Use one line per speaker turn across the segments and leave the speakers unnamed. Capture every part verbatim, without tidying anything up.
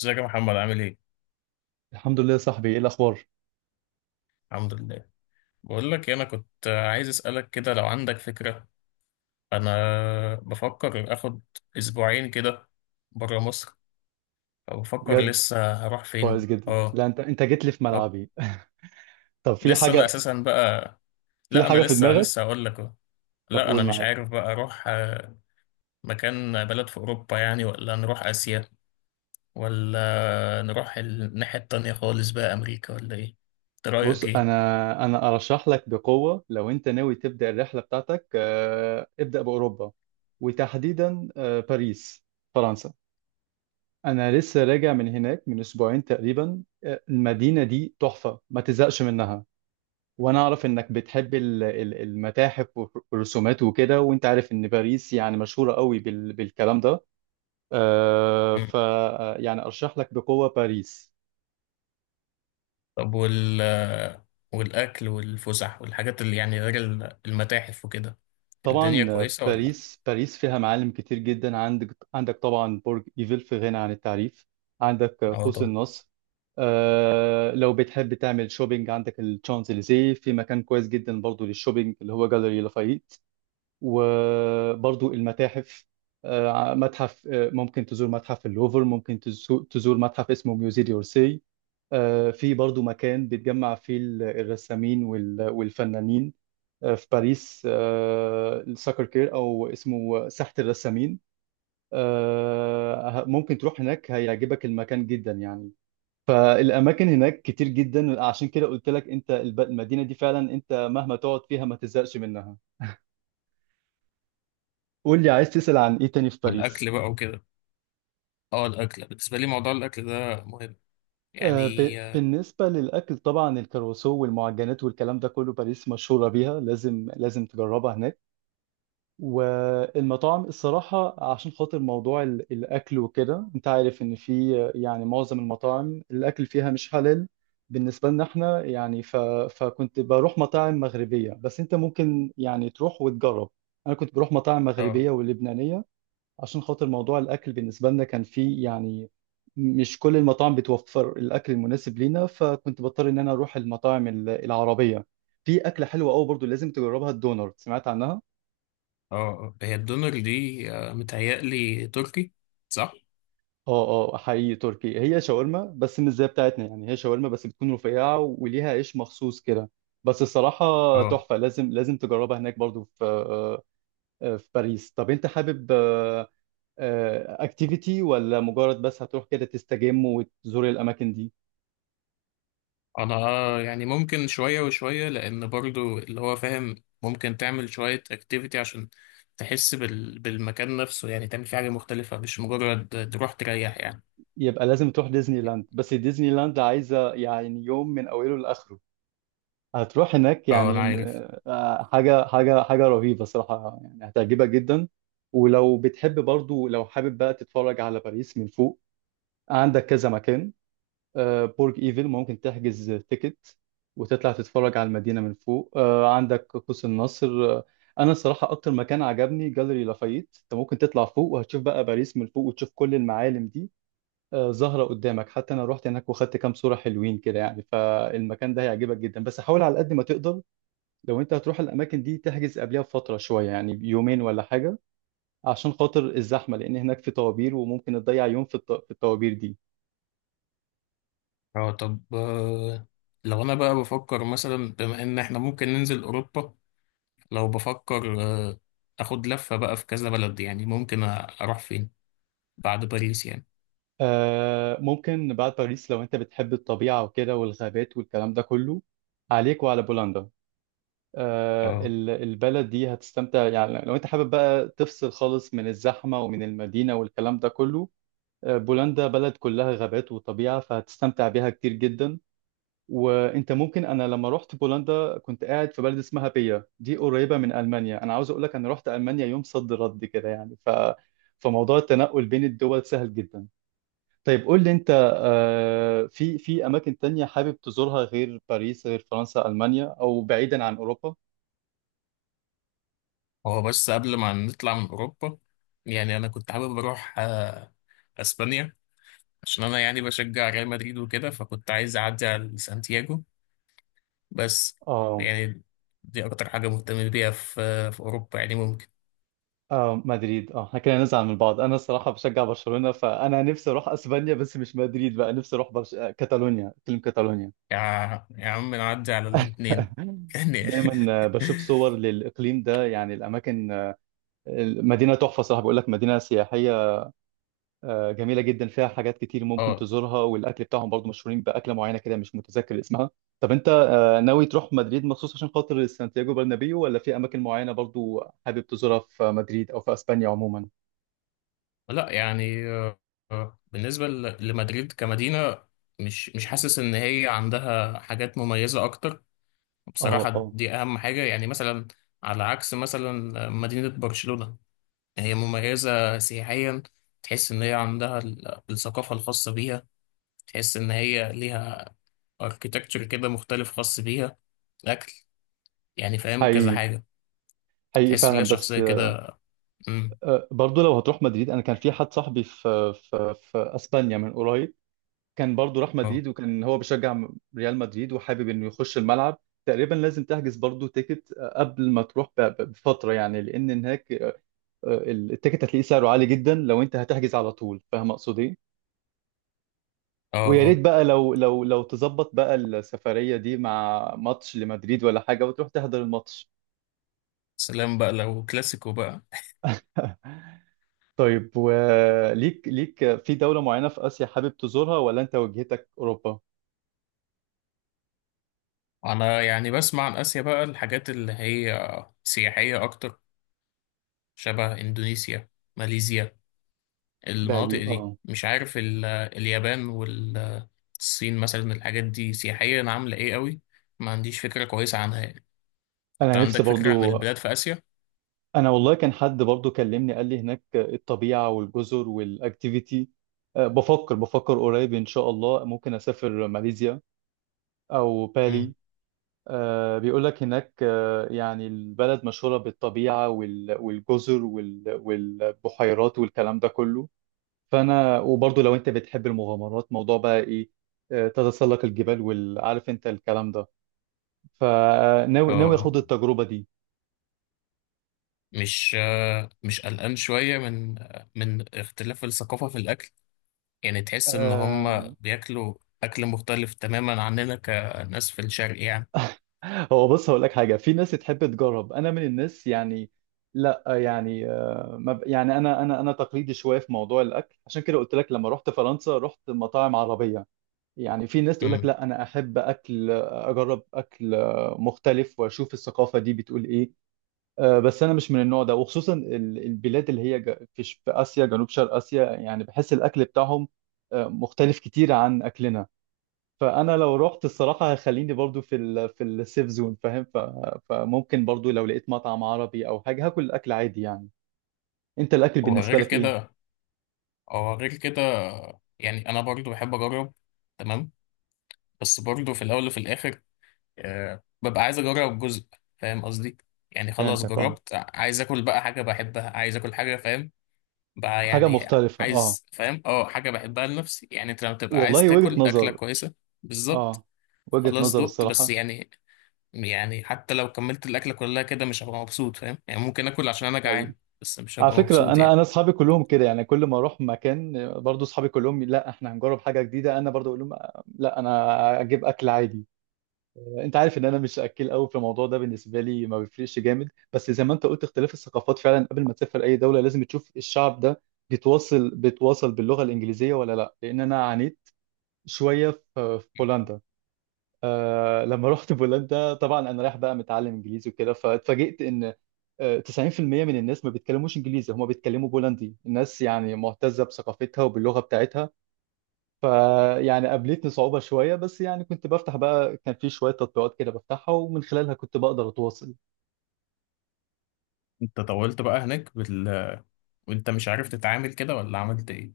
ازيك يا محمد، عامل ايه؟
الحمد لله يا صاحبي، ايه الاخبار؟
الحمد لله. بقول لك إيه، انا كنت عايز اسالك كده لو عندك فكره. انا بفكر اخد اسبوعين كده بره مصر، فبفكر
بجد؟
لسه هروح
كويس
فين
جدا.
اه.
لا، انت انت جيت لي في
أه.
ملعبي. طب، في
لسه انا
حاجه
اساسا بقى.
في
لا انا
حاجه في
لسه لسه
دماغك؟
هقول لك أهو.
طب،
لا
قول.
انا مش
معاك.
عارف بقى اروح آه، مكان بلد في اوروبا يعني، ولا نروح اسيا، ولا نروح الناحيه التانية خالص بقى امريكا ولا ايه؟ إنت
بص،
رايك ايه؟
انا انا ارشح لك بقوه. لو انت ناوي تبدا الرحله بتاعتك، آه، ابدا باوروبا، وتحديدا آه، باريس، فرنسا. انا لسه راجع من هناك من اسبوعين تقريبا. آه، المدينه دي تحفه، ما تزهقش منها. وانا اعرف انك بتحب ال- ال- المتاحف والرسومات وكده. وانت عارف ان باريس يعني مشهوره قوي بال- بالكلام ده. آه، ف آه، يعني ارشح لك بقوه باريس.
طب وال والأكل والفسح والحاجات اللي يعني غير ال- المتاحف وكده. الدنيا
طبعا. آه،
كويسة ولا؟
باريس باريس فيها معالم كتير جدا. عندك عندك طبعا برج ايفل، في غنى عن التعريف. عندك آه،
اه،
قوس
طبعا.
النصر. آه، لو بتحب تعمل شوبينج، عندك الشانزليزيه. في مكان كويس جدا برضو للشوبينج، اللي هو جاليري لافايت. وبرضو المتاحف. آه، متحف آه، ممكن تزور متحف اللوفر، ممكن تزو- تزور متحف اسمه ميوزي دورسي. آه، في برضو مكان بيتجمع فيه ال- الرسامين وال- والفنانين آه، في باريس. آه، الساكر كير، او اسمه ساحة الرسامين. آه، ه- ممكن تروح هناك، هيعجبك المكان جدا يعني. فالاماكن هناك كتير جدا. عشان كده قلت لك انت، الب- المدينة دي فعلا، انت مهما تقعد فيها ما تزهقش منها. قول لي، عايز تسأل عن ايه تاني في
والأكل
باريس؟
بقى وكده. اه، الأكل بالنسبة لي، موضوع الأكل ده مهم
آه،
يعني.
ب-
اه
بالنسبة للأكل، طبعا الكروسو والمعجنات والكلام ده كله، باريس مشهورة بيها. لازم لازم تجربها هناك. والمطاعم الصراحة، عشان خاطر موضوع ال- الأكل وكده، أنت عارف إن في يعني معظم المطاعم الأكل فيها مش حلال بالنسبة لنا إحنا يعني. ف... فكنت بروح مطاعم مغربية، بس أنت ممكن يعني تروح وتجرب. أنا كنت بروح مطاعم
اه.
مغربية ولبنانية. عشان خاطر موضوع الأكل بالنسبة لنا كان فيه يعني، مش كل المطاعم بتوفر الأكل المناسب لينا، فكنت بضطر إن أنا أروح المطاعم ال- العربية. في أكلة حلوة أوي برضو لازم تجربها، الدونر. سمعت عنها؟
آه. هي الدونر دي آه، متهيألي تركي، صح؟
اه، اه، حقيقي تركي. هي شاورما بس مش زي بتاعتنا يعني. هي شاورما بس بتكون رفيعة وليها عيش مخصوص كده. بس الصراحة
اه.
تحفة، لازم لازم تجربها هناك برضو. في آه، آه، في باريس. طب انت حابب اكتيفيتي، ولا مجرد بس هتروح كده تستجم وتزور الأماكن دي؟
أنا آه، يعني ممكن شوية وشوية، لأن برضو اللي هو فاهم ممكن تعمل شوية اكتيفيتي عشان تحس بال... بالمكان نفسه، يعني تعمل فيه حاجة مختلفة، مش مجرد تروح تريح يعني.
يبقى لازم تروح ديزني لاند. بس ديزني لاند عايزة يعني يوم من أوله لآخره. هتروح هناك
اه، أنا
يعني. م-
عارف.
آه، حاجة حاجة حاجة رهيبة صراحة يعني، هتعجبك جدا. ولو بتحب برضو، لو حابب بقى تتفرج على باريس من فوق، عندك كذا مكان. آه، برج ايفل، ممكن تحجز تيكت وتطلع تتفرج على المدينة من فوق. آه، عندك قوس النصر. آه، أنا الصراحة أكتر مكان عجبني جاليري لافايت. أنت ممكن تطلع فوق وهتشوف بقى باريس من فوق وتشوف كل المعالم دي آه، ظاهرة قدامك. حتى أنا رحت هناك وخدت كام صورة حلوين كده يعني، فالمكان ده هيعجبك جدا. بس حاول على قد ما تقدر، لو انت هتروح الاماكن دي تحجز قبلها بفتره شويه، يعني بيومين ولا حاجه، عشان خاطر الزحمه، لان هناك في طوابير وممكن تضيع يوم في الط- في الطوابير دي.
اه، طب آه، لو انا بقى بفكر مثلا بما ان احنا ممكن ننزل اوروبا، لو بفكر آه، اخد لفة بقى في كذا بلد، يعني ممكن أ- اروح فين بعد باريس يعني.
آه، ممكن بعد باريس، لو انت بتحب الطبيعه وكده والغابات والكلام ده كله، عليك وعلى بولندا. آه
اه.
ال- البلد دي هتستمتع يعني، لو انت حابب بقى تفصل خالص من الزحمه ومن المدينه والكلام ده كله. آه بولندا بلد كلها غابات وطبيعه، فهتستمتع بيها كتير جدا. وانت ممكن، انا لما رحت بولندا كنت قاعد في بلد اسمها بيا دي، قريبه من المانيا. انا عاوز اقول لك انا رحت المانيا يوم صد رد كده يعني، ف فموضوع التنقل بين الدول سهل جدا. طيب، قول لي انت، آه، في في اماكن تانية حابب تزورها غير باريس، غير فرنسا، المانيا، او بعيدا عن اوروبا؟
هو بس قبل ما نطلع من اوروبا، يعني انا كنت حابب اروح آه، اسبانيا، عشان انا يعني بشجع ريال مدريد وكده، فكنت عايز اعدي على سانتياغو بس
اه،
يعني. دي اكتر حاجة مهتم بيها في آه، في اوروبا، يعني ممكن.
اه، مدريد. اه، احنا كده نزعل من بعض. انا الصراحه بشجع برشلونه. فانا نفسي اروح اسبانيا بس مش مدريد بقى. نفسي اروح برش... آه، كاتالونيا، فيلم كاتالونيا.
يا يا عم، نعدي على الاتنين يعني.
دايما بشوف صور للإقليم ده يعني، الأماكن. المدينة تحفة صراحة، بقول لك، مدينة سياحية آه، جميلة جدا، فيها حاجات كتير ممكن
اه.
تزورها. والأكل بتاعهم برضو مشهورين بأكلة معينة كده، مش متذكر اسمها. طب أنت آه، ناوي تروح مدريد مخصوص عشان خاطر سانتياغو برنابيو، ولا في أماكن معينة برضو حابب تزورها في مدريد أو في أسبانيا عموما؟
لا يعني آه، آه، بالنسبة ل- لمدريد كمدينة، مش مش حاسس ان هي عندها حاجات مميزة اكتر
اه،
بصراحة.
اه،
دي اهم حاجة، يعني مثلا على عكس مثلا مدينة برشلونة. هي مميزة سياحيا، تحس ان هي عندها ال- الثقافة الخاصة بيها، تحس ان هي ليها اركيتكتشر كده مختلف خاص بيها، اكل، يعني فاهم كذا
حقيقي
حاجة.
حقيقي
تحس
فعلا.
ليها
بس
شخصية كده. مم.
آه، برضو لو هتروح مدريد، أنا كان في حد صاحبي في في في أسبانيا من قريب، كان برضو راح
آه.
مدريد وكان هو بيشجع م- ريال مدريد وحابب انه يخش الملعب. تقريبا لازم تحجز برضو تيكت آه، قبل ما تروح ب- ب- بفترة يعني، لان هناك آه، التيكت هتلاقيه سعره عالي جدا لو انت هتحجز على طول. فاهم اقصد ايه؟
اه،
ويا ريت
اه.
بقى لو لو لو تظبط بقى السفرية دي مع ماتش لمدريد ولا حاجة وتروح تحضر الماتش.
سلام بقى لو كلاسيكو بقى.
طيب، وليك ليك في دولة معينة في آسيا حابب تزورها، ولا انت وجهتك اوروبا؟
انا يعني بسمع عن اسيا بقى، الحاجات اللي هي سياحية اكتر، شبه اندونيسيا، ماليزيا، المناطق
بالي.
دي،
اه،
مش عارف ال- اليابان والصين مثلا، الحاجات دي سياحيا عاملة ايه قوي؟ ما عنديش فكرة كويسة عنها يعني. انت
انا نفسي
عندك فكرة عن
برضو.
البلاد في اسيا؟
انا والله، كان حد برضو كلمني قال لي هناك الطبيعه والجزر والاكتيفيتي. أه، بفكر بفكر قريب ان شاء الله ممكن اسافر ماليزيا او
مم.
بالي. أه، بيقول لك هناك، أه، يعني البلد مشهوره بالطبيعه وال- والجزر وال- والبحيرات والكلام ده كله. فانا وبرضو، لو انت بتحب المغامرات، موضوع بقى ايه، أه، تتسلق الجبال والعارف انت الكلام ده.
اه.
فناوي، ناوي
آه.
اخد التجربه دي.
مش آه، مش قلقان شوية من آه، من اختلاف الثقافة في الاكل؟ يعني تحس ان هم
آه،
بياكلوا اكل مختلف تماما عننا كناس في الشرق يعني.
هو بص، هقول لك حاجه. في ناس تحب تجرب، انا من الناس يعني. لا يعني، آه، ما ب- يعني انا انا انا تقليدي شويه في موضوع الاكل. عشان كده قلت لك لما رحت فرنسا رحت مطاعم عربيه. يعني في ناس تقول لك،
امم
لا، انا احب اكل، اجرب اكل آه، مختلف، واشوف الثقافه دي بتقول ايه. آه، بس انا مش من النوع ده، وخصوصا ال- البلاد اللي هي ج- في ش- في اسيا، جنوب شرق اسيا يعني. بحس الاكل بتاعهم آه، مختلف كتير عن اكلنا. فانا لو رحت الصراحه، هخليني برضو في ال في السيف زون، فاهم. ف... فممكن برضو لو لقيت مطعم عربي او حاجه هاكل الاكل عادي يعني. انت الاكل بالنسبه
وغير
لك ايه؟
كده. هو غير كده، يعني انا برضو بحب اجرب، تمام، بس برضو في الاول وفي الاخر آه ببقى عايز اجرب جزء، فاهم قصدي؟ يعني خلاص
فهمتك، اه،
جربت، عايز اكل بقى حاجة بحبها، عايز اكل حاجة، فاهم بقى
حاجه
يعني.
مختلفه، اه.
عايز، فاهم، اه حاجة بحبها لنفسي يعني، انت لما تبقى عايز
والله، وجهه
تاكل أكلة
نظر.
كويسة بالظبط.
اه، وجهه
خلاص
نظر
دقت بس
الصراحه.
يعني يعني حتى لو كملت الأكلة كلها كده مش هبقى مبسوط، فاهم يعني؟ ممكن آكل عشان أنا
حقيقي.
جعان، بس مش
على
هبقى
فكره،
مبسوط
انا
يعني.
انا اصحابي كلهم كده يعني. كل ما اروح مكان برضو اصحابي كلهم، لا احنا هنجرب حاجه جديده، انا برضو اقول لهم، آه، لا انا اجيب اكل عادي. انت عارف ان انا مش اكيل قوي في الموضوع ده. بالنسبه لي ما بيفرقش جامد، بس زي ما انت قلت، اختلاف الثقافات فعلا. قبل ما تسافر اي دوله لازم تشوف الشعب ده بيتواصل بيتواصل باللغه الانجليزيه ولا لا. لان انا عانيت شويه في في بولندا. آه لما رحت بولندا، طبعا انا رايح بقى متعلم انجليزي وكده، فاتفاجئت ان آه، تسعين في المئة من الناس ما بيتكلموش انجليزي، هم بيتكلموا بولندي. الناس يعني معتزه بثقافتها وباللغه بتاعتها. فيعني قابلتني صعوبة شوية، بس يعني كنت بفتح بقى، كان في شوية تطبيقات كده بفتحها ومن خلالها كنت بقدر أتواصل.
انت طولت بقى هناك بال... وانت مش عارف تتعامل كده، ولا عملت ايه؟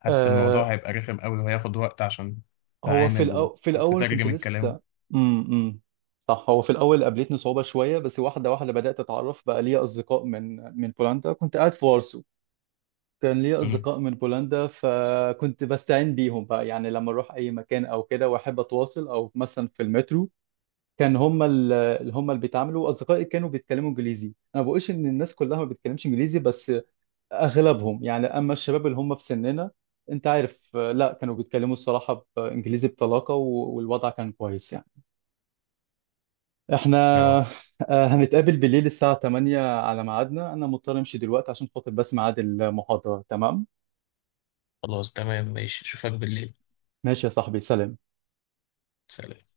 حاسس الموضوع
آه
هيبقى رخم قوي وهياخد وقت عشان
هو في
تتعامل
الأو... في الأول كنت
وتترجم الكلام.
لسه. امم امم، صح، هو في الأول قابلتني صعوبة شوية، بس واحدة واحدة بدأت أتعرف بقى ليا أصدقاء من من بولندا. كنت قاعد في وارسو. كان ليا
امم.
أصدقاء من بولندا، فكنت بستعين بيهم بقى يعني. لما أروح أي مكان أو كده وأحب أتواصل، أو مثلا في المترو، كان هم اللي هم اللي بيتعاملوا. اصدقائي كانوا بيتكلموا انجليزي. انا ما بقولش ان الناس كلها ما بتتكلمش انجليزي، بس اغلبهم يعني. اما الشباب اللي هم في سننا، انت عارف، آه، لا كانوا بيتكلموا الصراحة بانجليزي بطلاقة، و- والوضع كان كويس يعني. احنا
اه.
آه، هنتقابل بالليل الساعة ثمانية على ميعادنا. انا مضطر امشي دلوقتي عشان خاطر بس ميعاد المحاضرة. تمام؟
خلاص، تمام، ماشي، أشوفك بالليل.
ماشي يا صاحبي، سلام.
سلام.